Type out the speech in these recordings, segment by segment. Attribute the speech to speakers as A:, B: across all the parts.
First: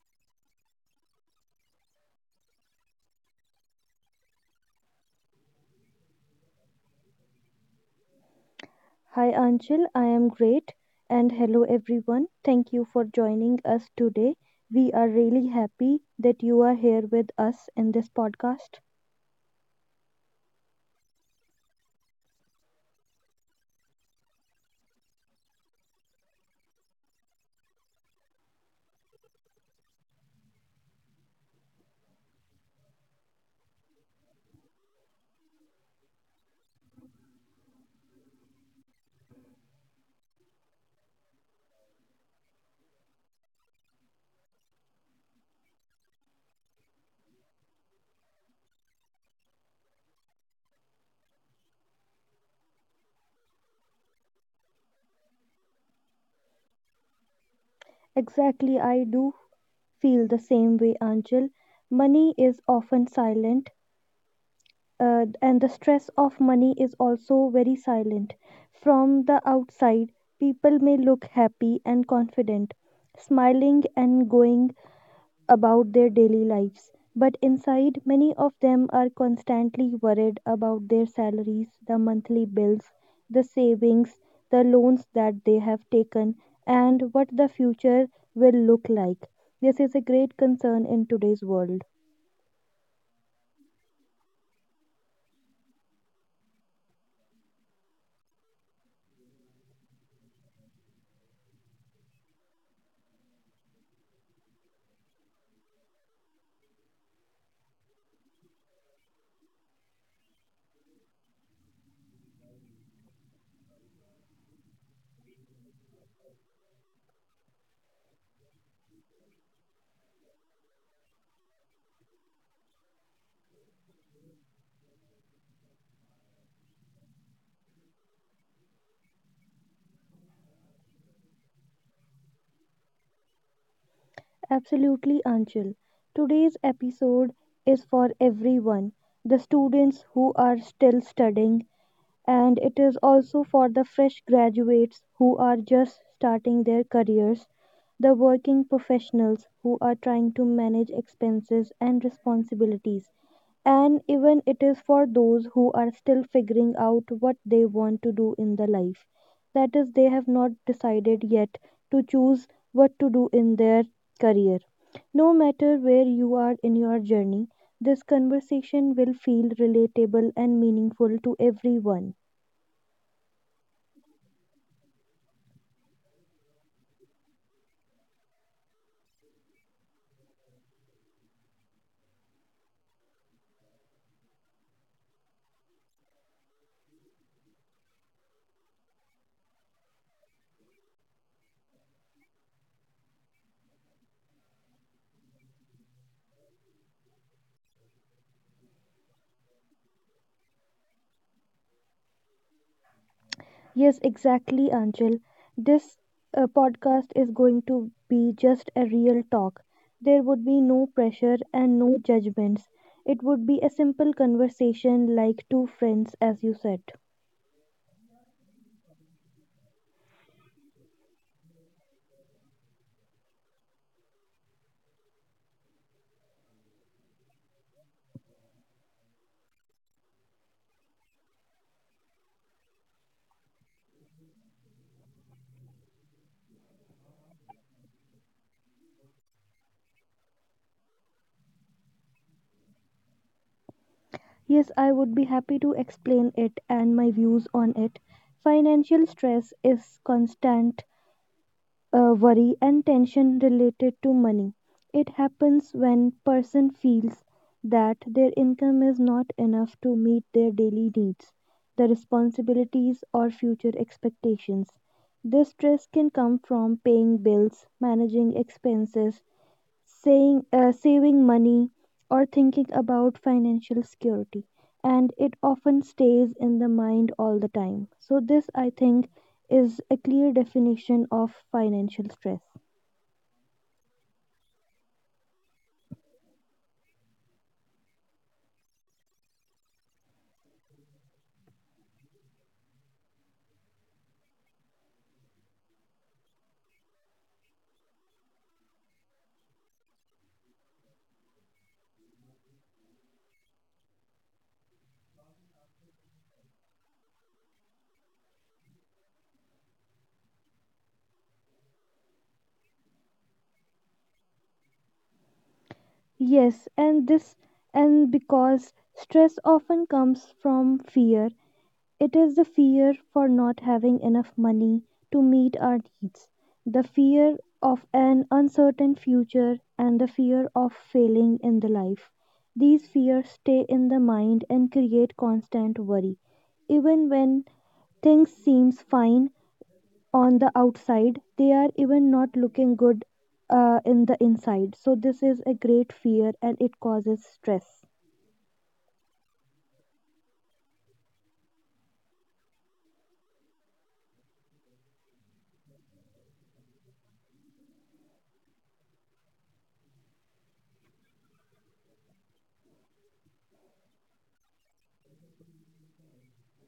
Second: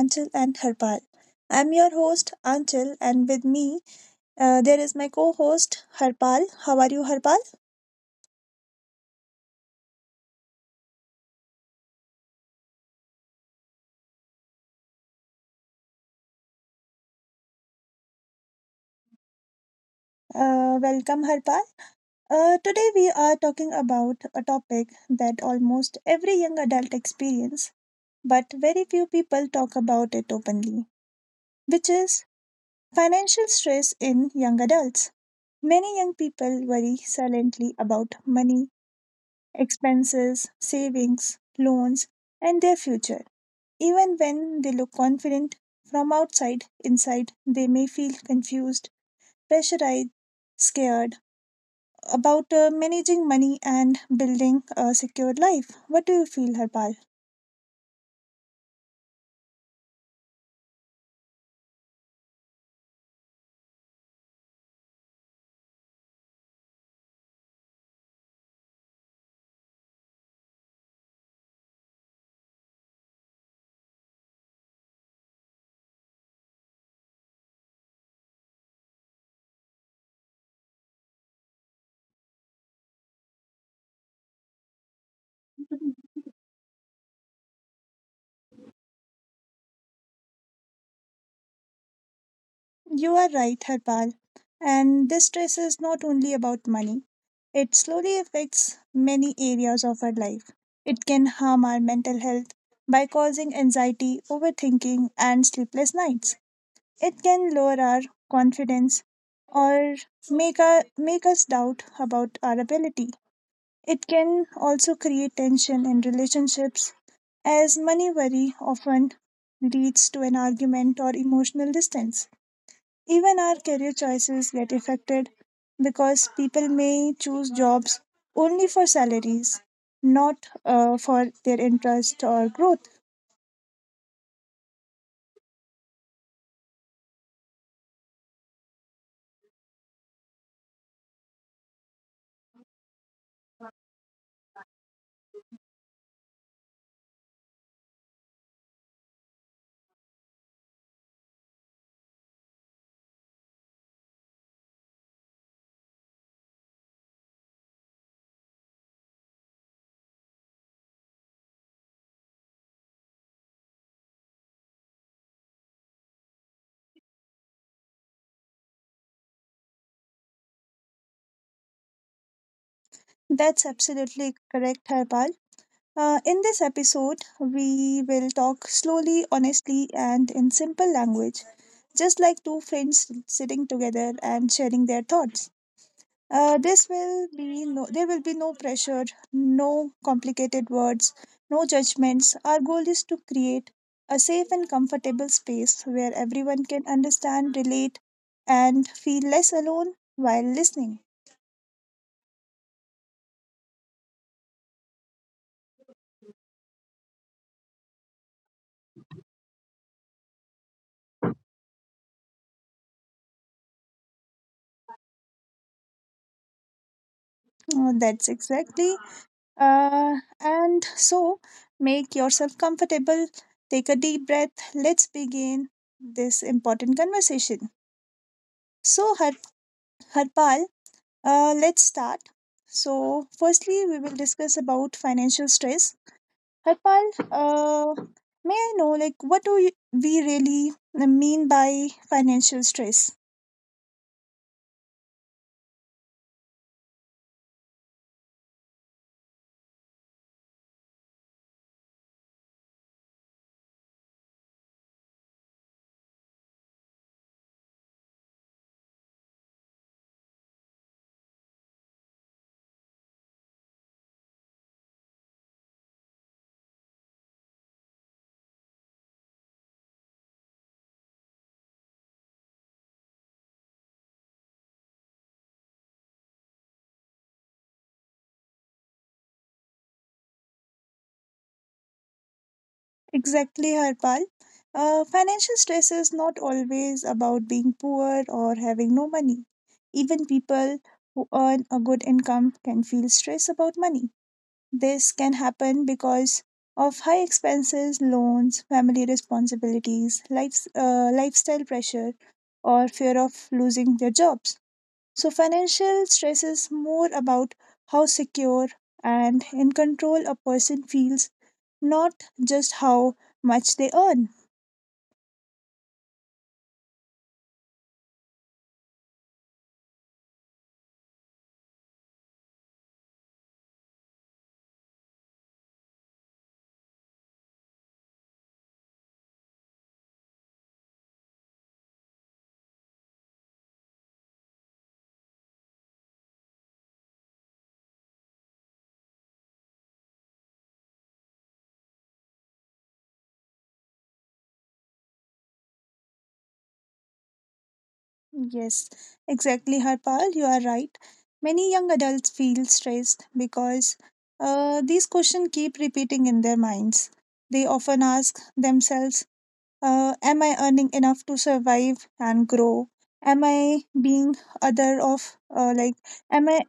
A: Anchal and Harpal. I'm your host Anchal, and with me there is my co-host Harpal. How are you, Harpal?
B: Hi Anchal, I am great and hello everyone. Thank you for joining us today. We are really happy that you are here with us in this podcast.
A: Welcome, Harpal. Today we are talking about a topic that almost every young adult experience, but very few people talk about it openly, which is financial stress in young adults. Many young people worry silently about money expenses, savings, loans, and their future. Even when they look confident from outside, inside they may feel confused, pressurized, scared about managing money and building a secure life. What do you feel, Harpal?
B: Exactly, I do feel the same way, Anchal. Money is often silent, and the stress of money is also very silent. From the outside, people may look happy and confident, smiling and going about their daily lives, but inside, many of them are constantly worried about their salaries, the monthly bills, the savings, the loans that they have taken, and what the future will look like. This is a great concern in today's world.
A: You are right, Harpal. And this stress is not only about money, it slowly affects many areas of our life. It can harm our mental health by causing anxiety, overthinking, and sleepless nights. It can lower our confidence or make us doubt about our ability. It can also create tension in relationships, as money worry often leads to an argument or emotional distance. Even our career choices get affected because people may choose jobs only for salaries, not for their interest or growth.
B: Absolutely, Anchal. Today's episode is for everyone, the students who are still studying, and it is also for the fresh graduates who are just starting their careers, the working professionals who are trying to manage expenses and responsibilities, and even it is for those who are still figuring out what they want to do in the life. That is, they have not decided yet to choose what to do in their career. No matter where you are in your journey, this conversation will feel relatable and meaningful to everyone.
A: That's absolutely correct, Harpal. In this episode, we will talk slowly, honestly, and in simple language, just like two friends sitting together and sharing their thoughts. This will be no, There will be no pressure, no complicated words, no judgments. Our goal is to create a safe and comfortable space where everyone can understand, relate, and feel less alone while listening.
B: Yes, exactly, Anjal. This podcast is going to be just a real talk. There would be no pressure and no judgments. It would be a simple conversation like two friends, as you said.
A: That's exactly. Uh, and so, make yourself comfortable, take a deep breath, let's begin this important conversation. So, Harpal, let's start. So, firstly, we will discuss about financial stress. Harpal, may I know, like, we really mean by financial stress?
B: Yes, I would be happy to explain it and my views on it. Financial stress is constant worry and tension related to money. It happens when person feels that their income is not enough to meet their daily needs, the responsibilities or future expectations. This stress can come from paying bills, managing expenses, saying saving money, or thinking about financial security, and it often stays in the mind all the time. So this, I think, is a clear definition of financial stress.
A: Exactly, Harpal. Financial stress is not always about being poor or having no money. Even people who earn a good income can feel stress about money. This can happen because of high expenses, loans, family responsibilities, lifestyle pressure, or fear of losing their jobs. So, financial stress is more about how secure and in control a person feels, not just how much they earn.
B: Yes, and this and because stress often comes from fear. It is the fear for not having enough money to meet our needs, the fear of an uncertain future, and the fear of failing in the life. These fears stay in the mind and create constant worry. Even when things seems fine on the outside, they are even not looking good in the inside. So this is a great fear and it causes stress.
A: Yes, exactly, Harpal. You are right. Many young adults feel stressed because these questions keep repeating in their minds. They often ask themselves, am I earning enough to survive and grow? Am I being other of, like, am I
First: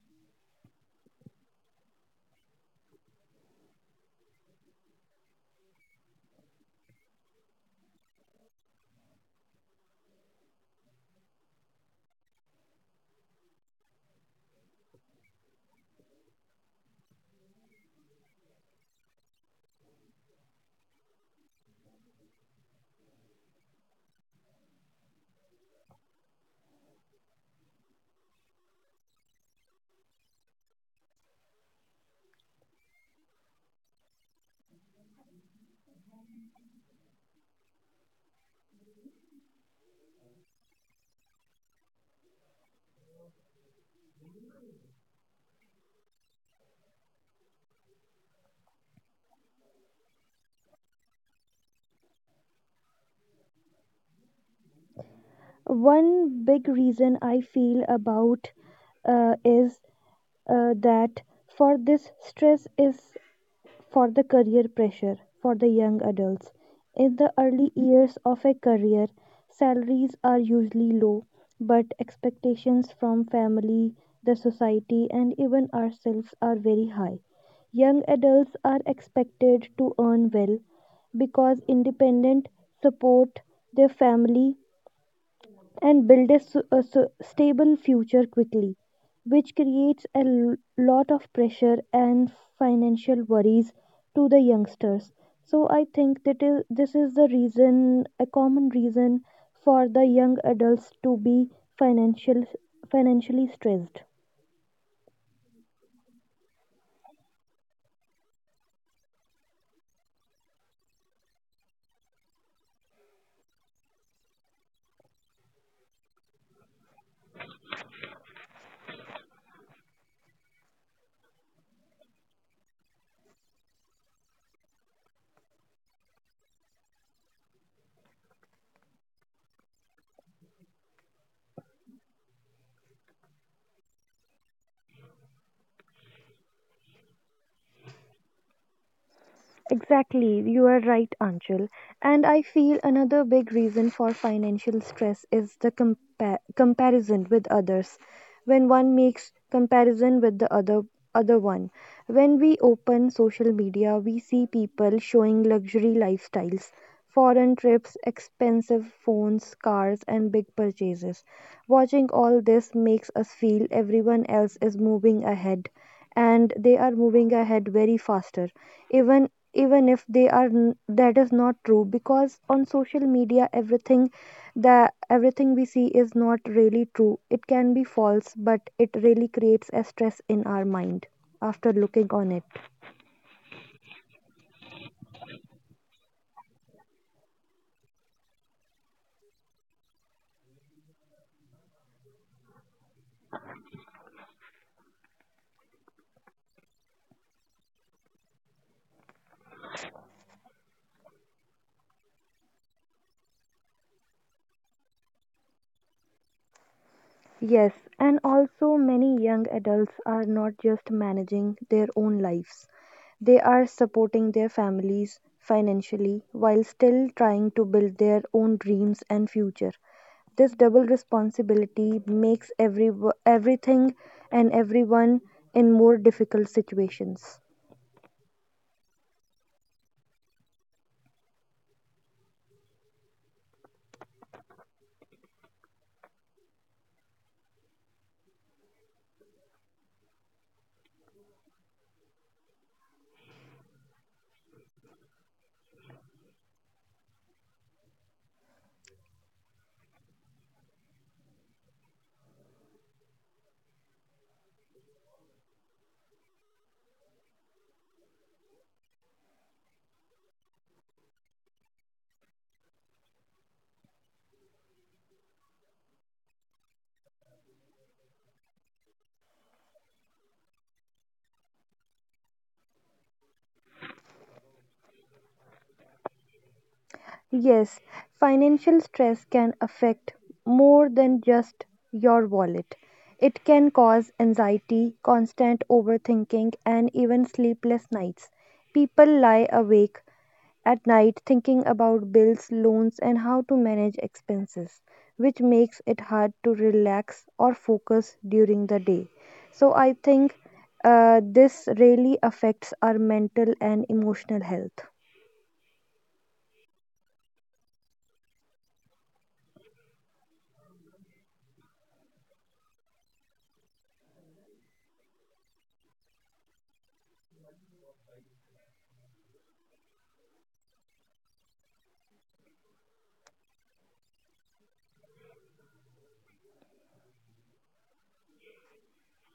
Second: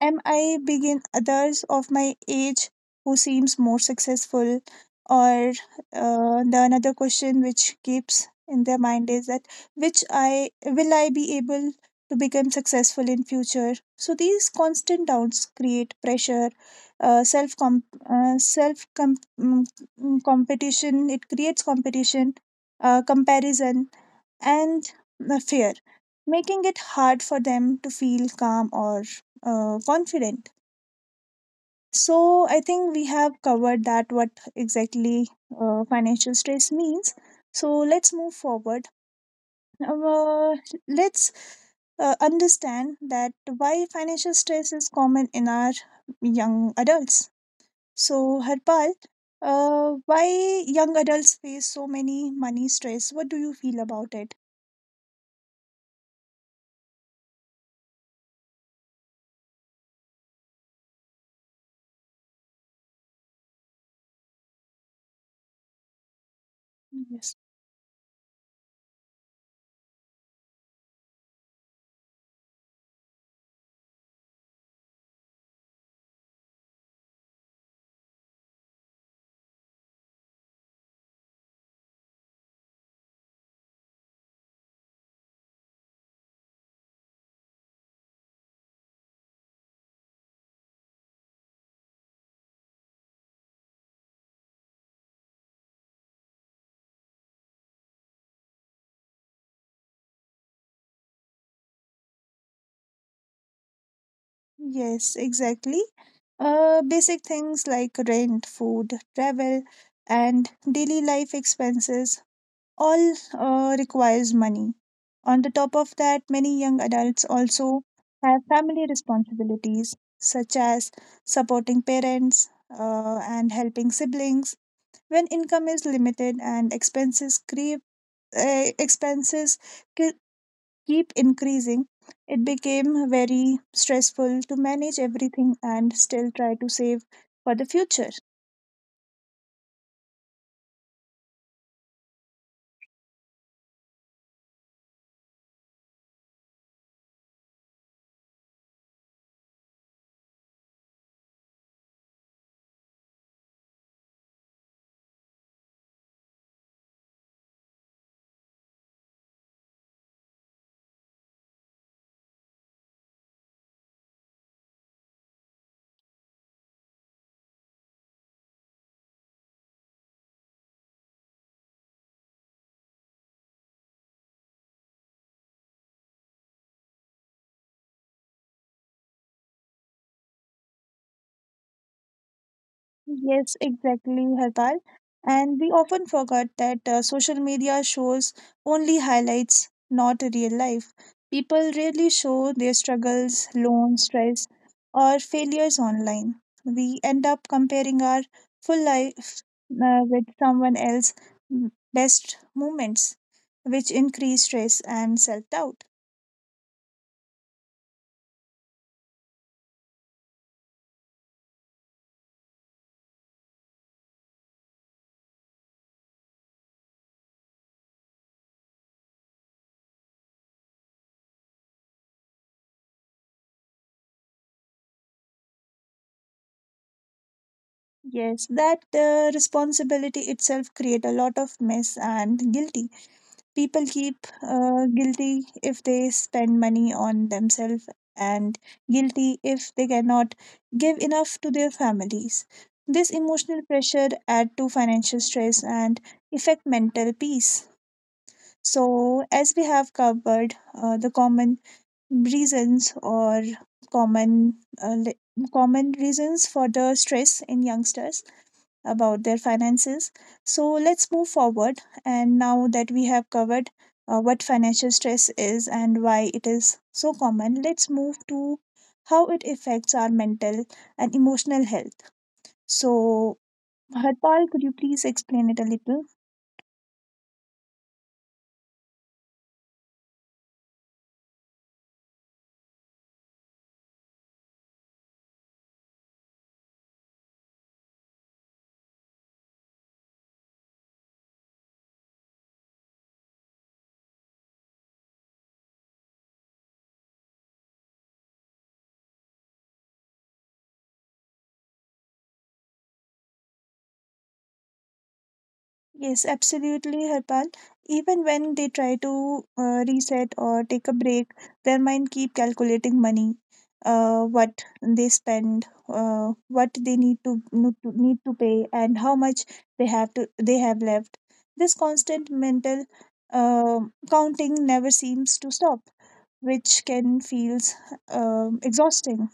A: Am I begin others of my age who seems more successful? Or the another question which keeps in their mind is that which I will I be able to become successful in future? So these constant doubts create pressure, self comp self com- mm, mm, competition. It creates competition, comparison, and fear, making it hard for them to feel calm or confident. So, I think we have covered that what exactly financial stress means. So, let's move forward. Uh, let's Understand that why financial stress is common in our young adults. So, Harpal, why young adults face so many money stress? What do you feel about it?
B: One big reason I feel about is that for this stress is for the career pressure for the young adults. In the
A: Yes.
B: early years of a career, salaries are usually low, but expectations from family, the society, and even ourselves are very high. Young adults are expected to earn well because independent support their family and build a stable future quickly, which creates a lot of pressure and financial worries to the youngsters. So I think this is the reason, a common reason for the young adults to be financial, financially stressed.
A: Yes, exactly. Basic things like rent, food, travel, and daily life expenses all requires money. On the top of that, many young adults also have family responsibilities such as supporting parents and helping siblings. When income is limited and expenses keep increasing, it became very stressful to manage everything and still try to save for the future.
B: Exactly, you are right, Anchal. And I feel another big reason for financial stress is the comparison with others. When one makes comparison with the other one, when we open social media, we see people showing luxury lifestyles, foreign trips, expensive phones, cars, and big purchases. Watching all this makes us feel everyone else is moving ahead and they are moving ahead very faster, even if that is not true, because on social media everything we see is not really true, it can be false, but it really creates a stress in our mind after looking on it.
A: Yes, exactly, Harpal. And we often forget that social media shows only highlights, not real life. People rarely show their struggles, loans, stress, or failures online. We end up comparing our full life with someone else's best moments, which increase stress and self doubt.
B: Yes, and also many young adults are not just managing their own lives, they are supporting their families financially while still trying to build their own dreams and future. This double responsibility makes everything and everyone in more difficult situations.
A: Yes, that responsibility itself create a lot of mess and guilty. People keep guilty if they spend money on themselves and guilty if they cannot give enough to their families. This emotional pressure add to financial stress and affect mental peace. So, as we have covered the common reasons or common uh, li- common reasons for the stress in youngsters, about their finances. So let's move forward. And now that we have covered what financial stress is and why it is so common, let's move to how it affects our mental and emotional health. So, Harpal, could you please explain it a little?
B: Yes, financial stress can affect more than just your wallet. It can cause anxiety, constant overthinking, and even sleepless nights. People lie awake at night thinking about bills, loans, and how to manage expenses, which makes it hard to relax or focus during the day. So, I think this really affects our mental and emotional health.
A: Yes, absolutely, Harpal. Even when they try to reset or take a break, their mind keep calculating money, what they spend, what they need to no- to- need to pay, and how much they have left. This constant mental uh, counting never seems to stop, which can feels exhausting.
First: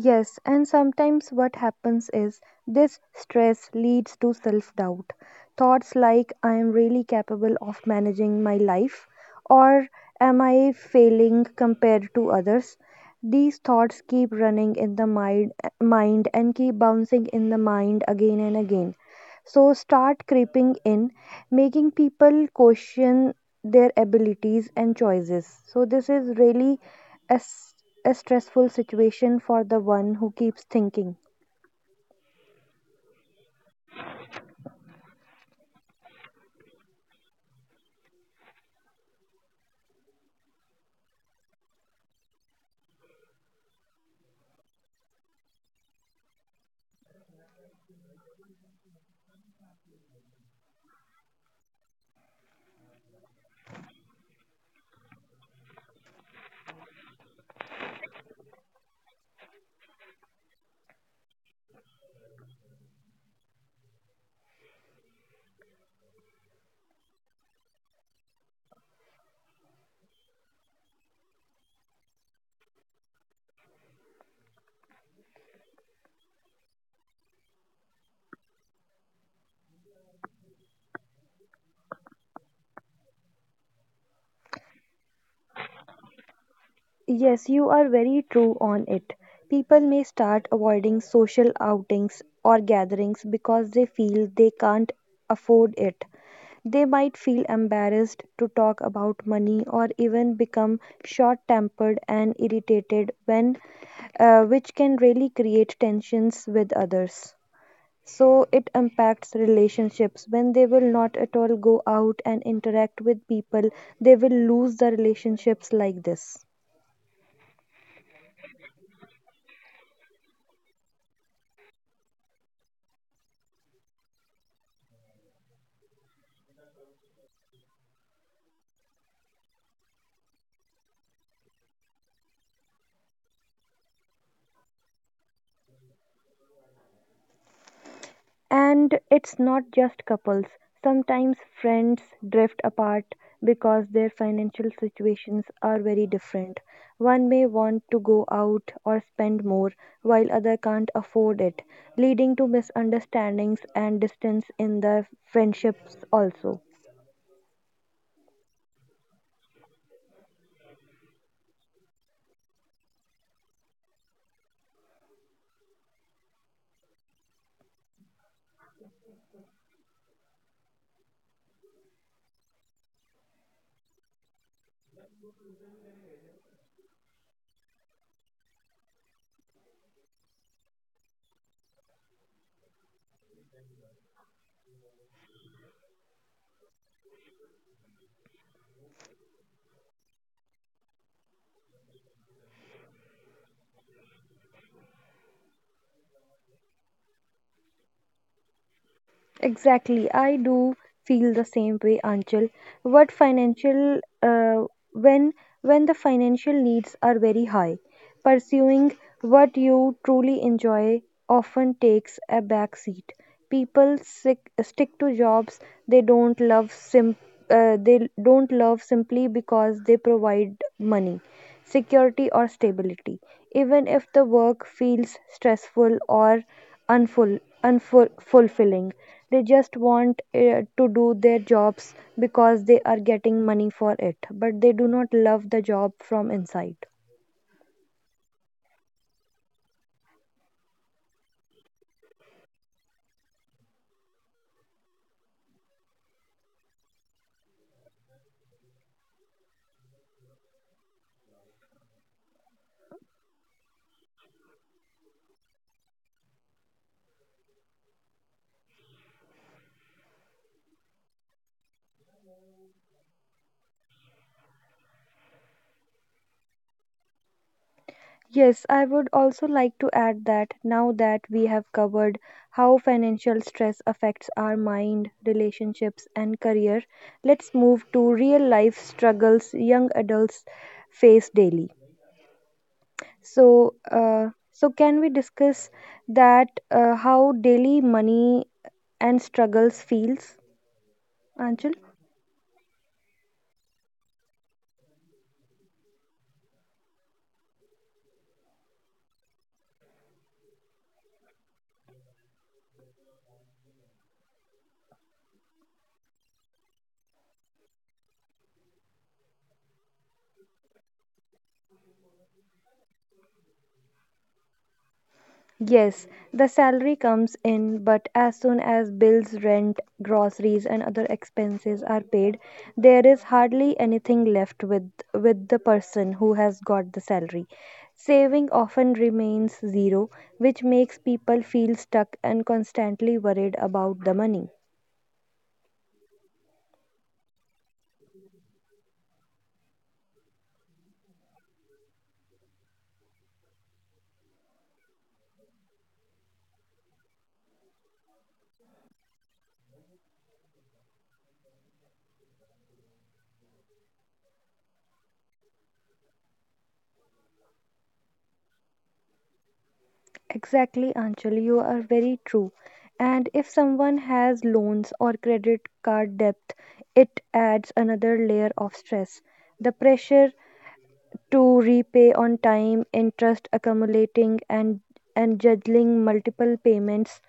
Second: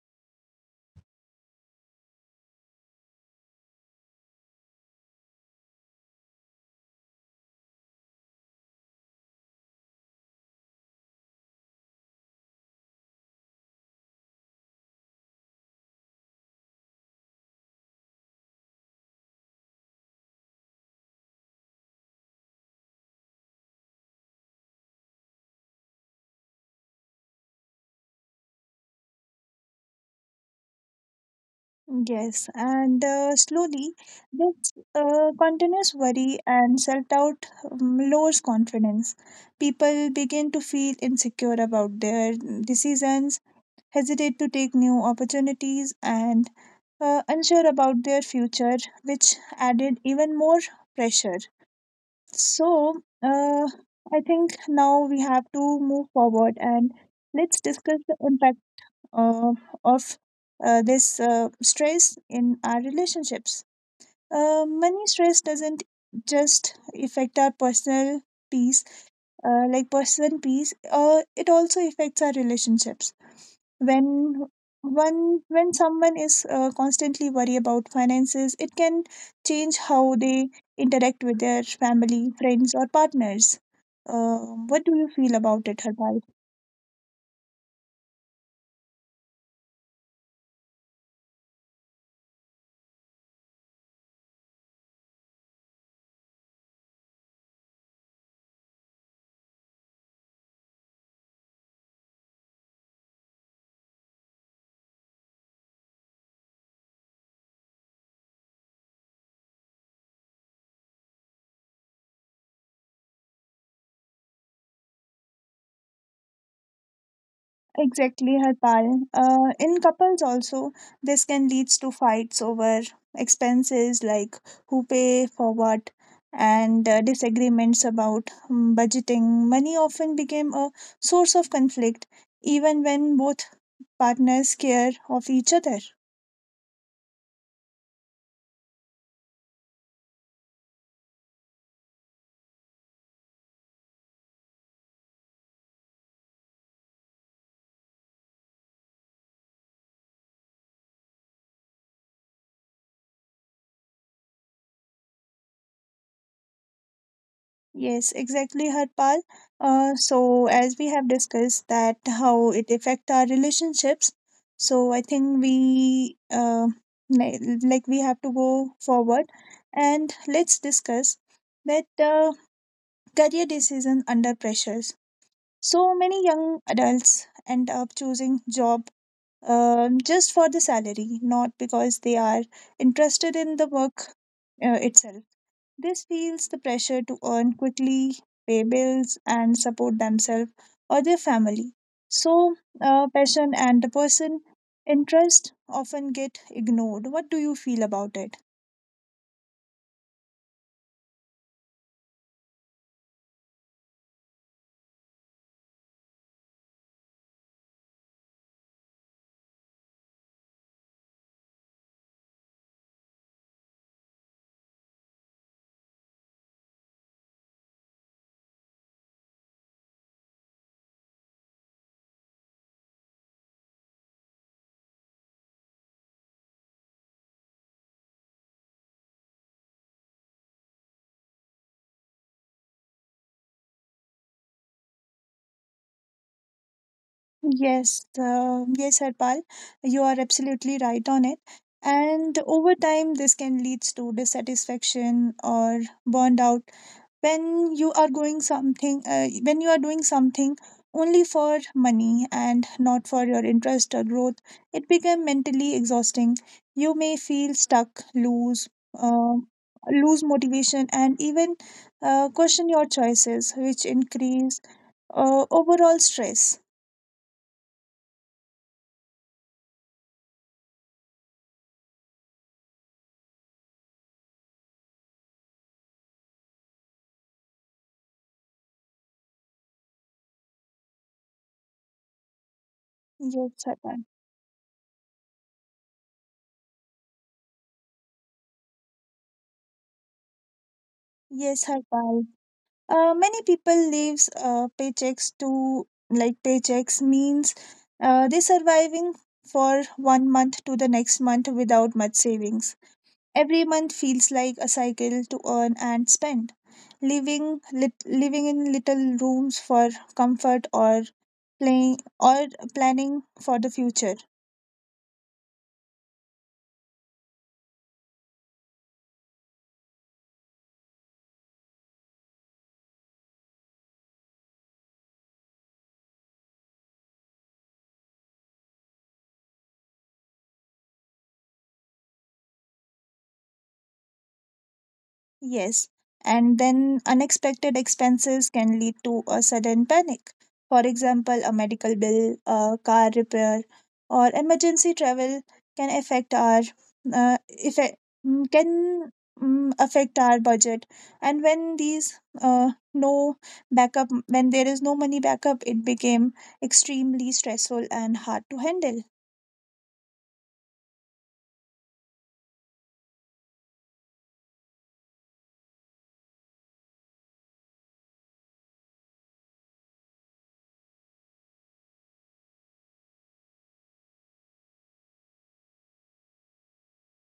B: Yes, and sometimes what happens is this stress leads to self doubt. Thoughts like, I am really capable of managing my life, or am I failing compared to others? These thoughts keep running in the mind and keep bouncing in the mind again and again, so start creeping in, making people question their abilities and choices. So, this is really a, s- a stressful situation for the one who keeps thinking.
A: Yes, and slowly, this continuous worry and self doubt lowers confidence. People begin to feel insecure about their decisions, hesitate to take new opportunities, and unsure about their future, which added even more pressure. So, I think now we have to move forward and let's discuss the impact uh, of this stress in our relationships. Money stress doesn't just affect our personal peace, it also affects our relationships. When when someone is constantly worried about finances, it can change how they interact with their family, friends, or partners. Uh, what do you feel about it, Harpal?
B: Yes, you are very true on it. People may start avoiding social outings or gatherings because they feel they can't afford it. They might feel embarrassed to talk about money or even become short tempered and irritated when, which can really create tensions with others. So it impacts relationships. When they will not at all go out and interact with people, they will lose the relationships like this.
A: Exactly, Harpal. In couples also, this can leads to fights over expenses like who pay for what and disagreements about budgeting. Money often became a source of conflict even when both partners care of each other.
B: And it's not just couples. Sometimes friends drift apart because their financial situations are very different. One may want to go out or spend more while other can't afford it, leading to misunderstandings and distance in the friendships also.
A: Yes, exactly, Harpal. So as we have discussed that how it affect our relationships, so I think we li- like we have to go forward and let's discuss that career decision under pressures. So many young adults end up choosing job just for the salary, not because they are interested in the work itself. This feels the pressure to earn quickly, pay bills, and support themselves or their family. So, passion and the person interest often get ignored. What do you feel about it?
B: Exactly, I do feel the same way, Anchal. What financial when when the financial needs are very high, pursuing what you truly enjoy often takes a back seat. People stick to jobs they don't love sim, they don't love simply because they provide money, security or stability, even if the work feels stressful or unful- unfulfilling. They just want to do their jobs because they are getting money for it, but they do not love the job from inside.
A: Yes, yes, Harpal, you are absolutely right on it. And over time, this can lead to dissatisfaction or burned out when you are doing something only for money and not for your interest or growth it become mentally exhausting you may feel stuck lose uh, lose motivation and even question your choices which increase overall stress
B: Yes, I would also like to add that now that we have covered how financial stress affects our mind, relationships, and career, let's move to real life struggles young adults face daily.
A: yes
B: So,
A: Harpal.
B: uh, so can we discuss that how daily money and struggles feels,
A: Yes
B: Anchal?
A: Harpal. Many people lives paychecks to like paychecks means they surviving for one month to the next month without much savings every month feels like a cycle to earn and spend living living in little rooms for comfort or playing or planning for the future.
B: Yes, the salary comes in, but as soon as bills, rent, groceries, and other expenses are paid, there is hardly anything left with the person who has got the salary. Saving often remains zero, which makes people feel stuck and constantly worried about the money.
A: Yes, and then unexpected expenses can lead to a sudden panic. For example, a medical bill, a car repair, or emergency travel can affect our effect, mm, can mm, affect our budget. And when these no backup, when there is no money backup, it became extremely stressful and hard to handle.
B: Exactly, Anchal, you are very true. And if someone has loans or credit card debt, it adds another layer of stress. The pressure to repay on time, interest accumulating, and juggling multiple payments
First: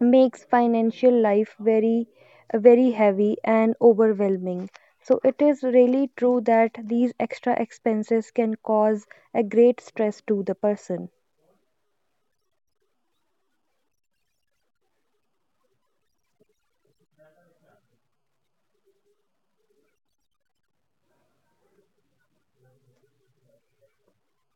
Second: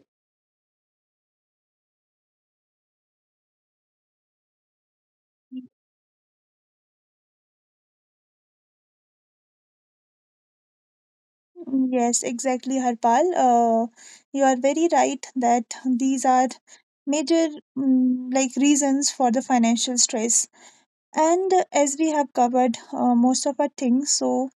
B: makes financial life very, very heavy and overwhelming. So, it is really true that these extra expenses can cause a great stress to the person.
A: Yes, exactly, Harpal. You are very right that these are major reasons for the financial stress. And as we have covered most of our things, so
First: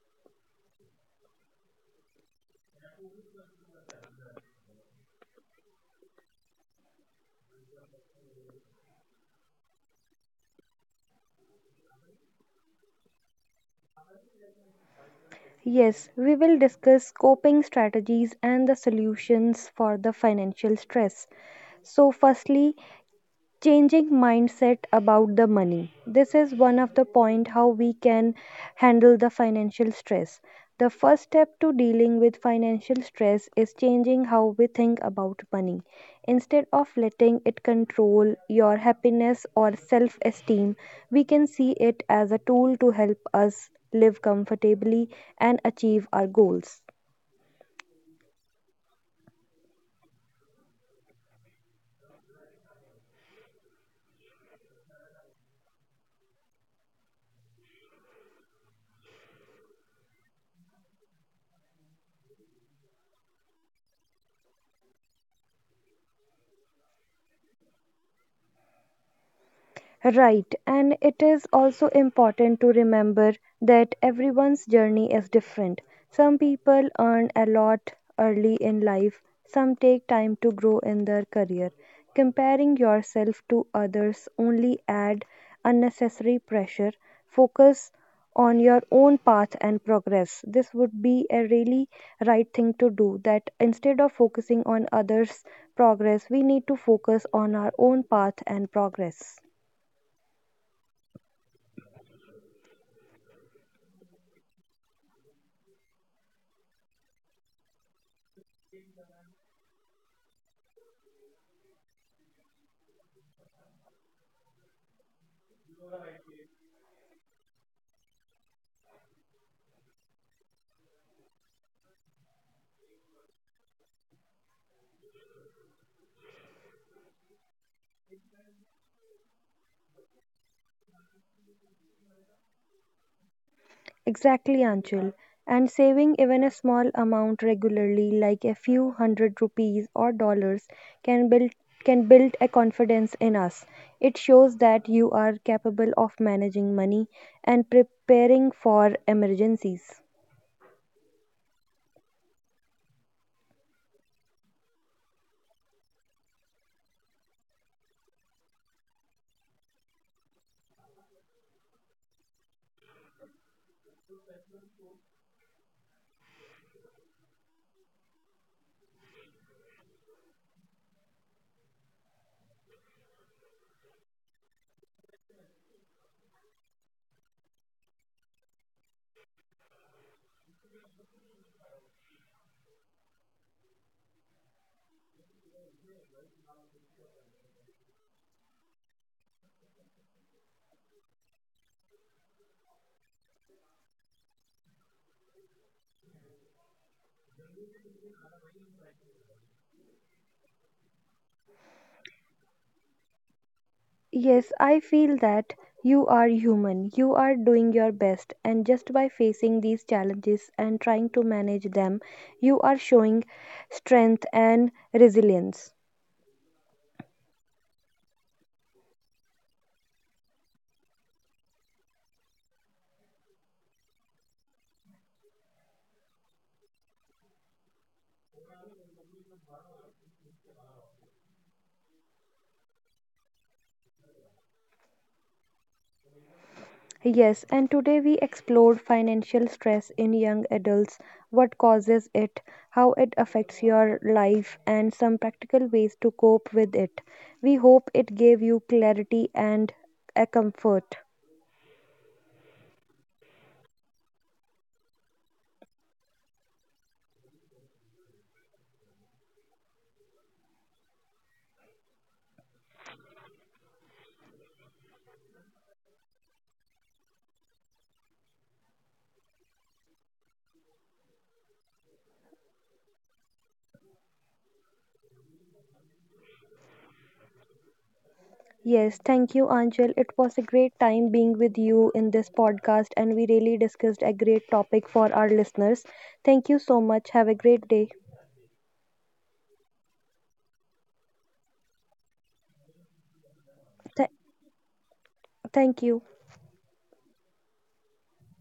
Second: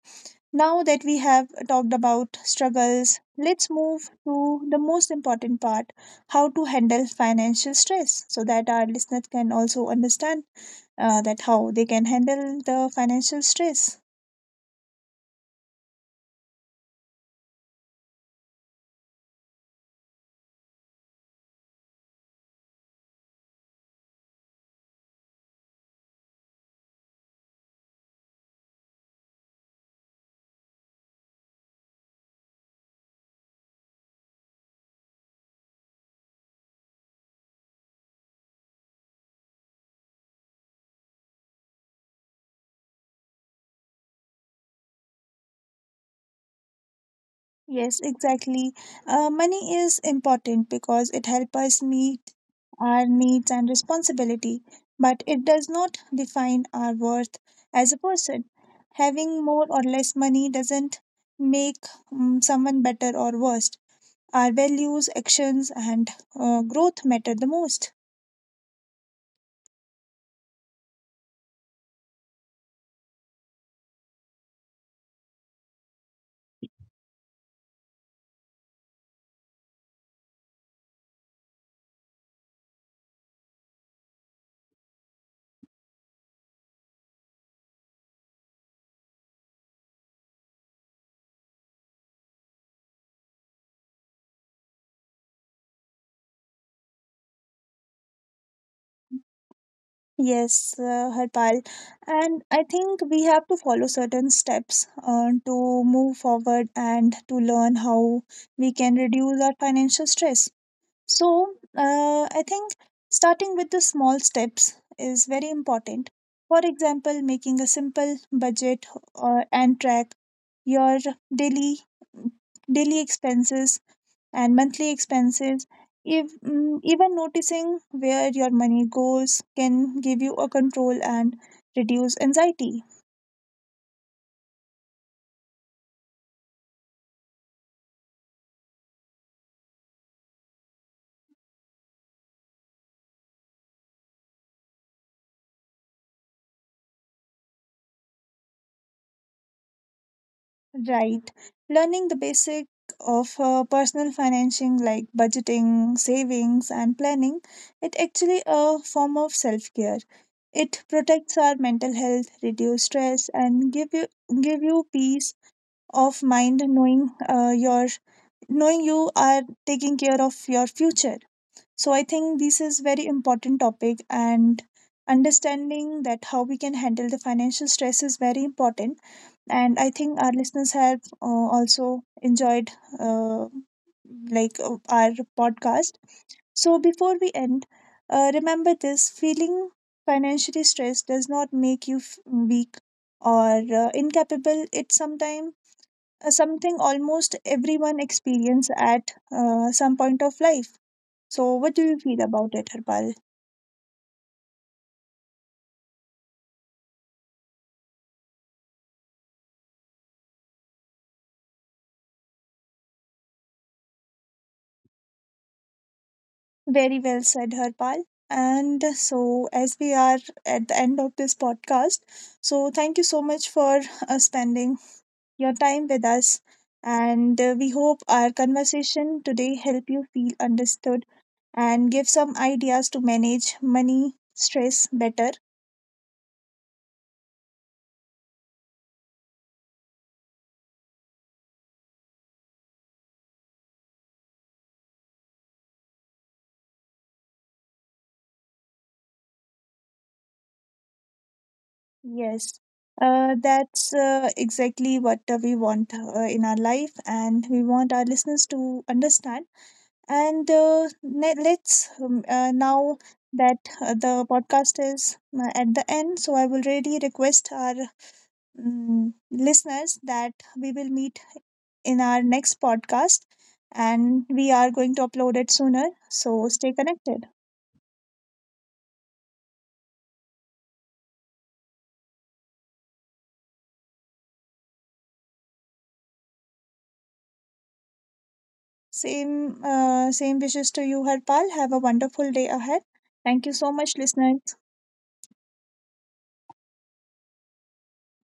A: now that we have talked about struggles, let's move to the most important part, how to handle financial stress, so that our listeners can also understand that how they can handle the financial stress.
B: Yes, we will discuss coping strategies and the solutions for the financial stress. So, firstly, changing mindset about the money, this is one of the point how we can handle the financial stress. The first step to dealing with financial stress is changing how we think about money. Instead of letting it control your happiness or self esteem, we can see it as a tool to help us live comfortably and achieve our goals.
A: Yes, exactly. Money is important because it helps us meet our needs and responsibility, but it does not define our worth as a person. Having more or less money doesn't make someone better or worse. Our values, actions, and growth matter the most.
B: Right, and it is also important to remember that everyone's journey is different. Some people earn a lot early in life, some take time to grow in their career. Comparing yourself to others only add unnecessary pressure. Focus on your own path and progress. This would be a really right thing to do, that instead of focusing on others' progress, we need to focus on our own path and progress.
A: Yes, Harpal. And I think we have to follow certain steps to move forward and to learn how we can reduce our financial stress. So, I think starting with the small steps is very important. For example, making a simple budget and track your daily daily expenses and monthly expenses. If, even noticing where your money goes can give you a control and reduce anxiety.
B: Exactly, Anchal. And saving even a small amount regularly, like a few hundred rupees or dollars, can build can build a confidence in us. It shows that you are capable of managing money and preparing for emergencies.
A: Right. Learning the basic of personal financing like budgeting, savings, and planning, it actually a form of self care. It protects our mental health, reduce stress, and give you peace of mind, knowing you are taking care of your future. So I think this is very important topic and understanding that how we can handle the financial stress is very important and I think our listeners have also enjoyed uh, our podcast. So before we end remember this feeling financially stressed does not make you weak or incapable. It's sometimes something almost everyone experience at some point of life. So, what do you feel about it, Harpal?
B: Yes, I feel that you are human. You are doing your best, and just by facing these challenges and trying to manage them, you are showing strength and resilience.
A: Very well said, Harpal. And so, as we are at the end of this podcast, so thank you so much for spending your time with us. And we hope our conversation today help you feel understood and give some ideas to manage money stress better.
B: Yes, and today we explored financial stress in young adults, what causes it, how it affects your life, and some practical ways to cope with it. We hope it gave you clarity and a comfort.
A: Yes, that's exactly what we want in our life, and we want our listeners to understand. And ne- let's now that the podcast is at the end, so I will really request our listeners that we will meet in our next podcast and we are going to upload it sooner. So stay connected.
B: Yes, thank you, Anjal. It was a great time being with you in this podcast, and we really discussed a great topic for our listeners. Thank you so much. Have a great day.
A: Same, same wishes to you, Harpal. Have a wonderful day ahead. Thank you so much,
B: Th-
A: listener.
B: Thank you.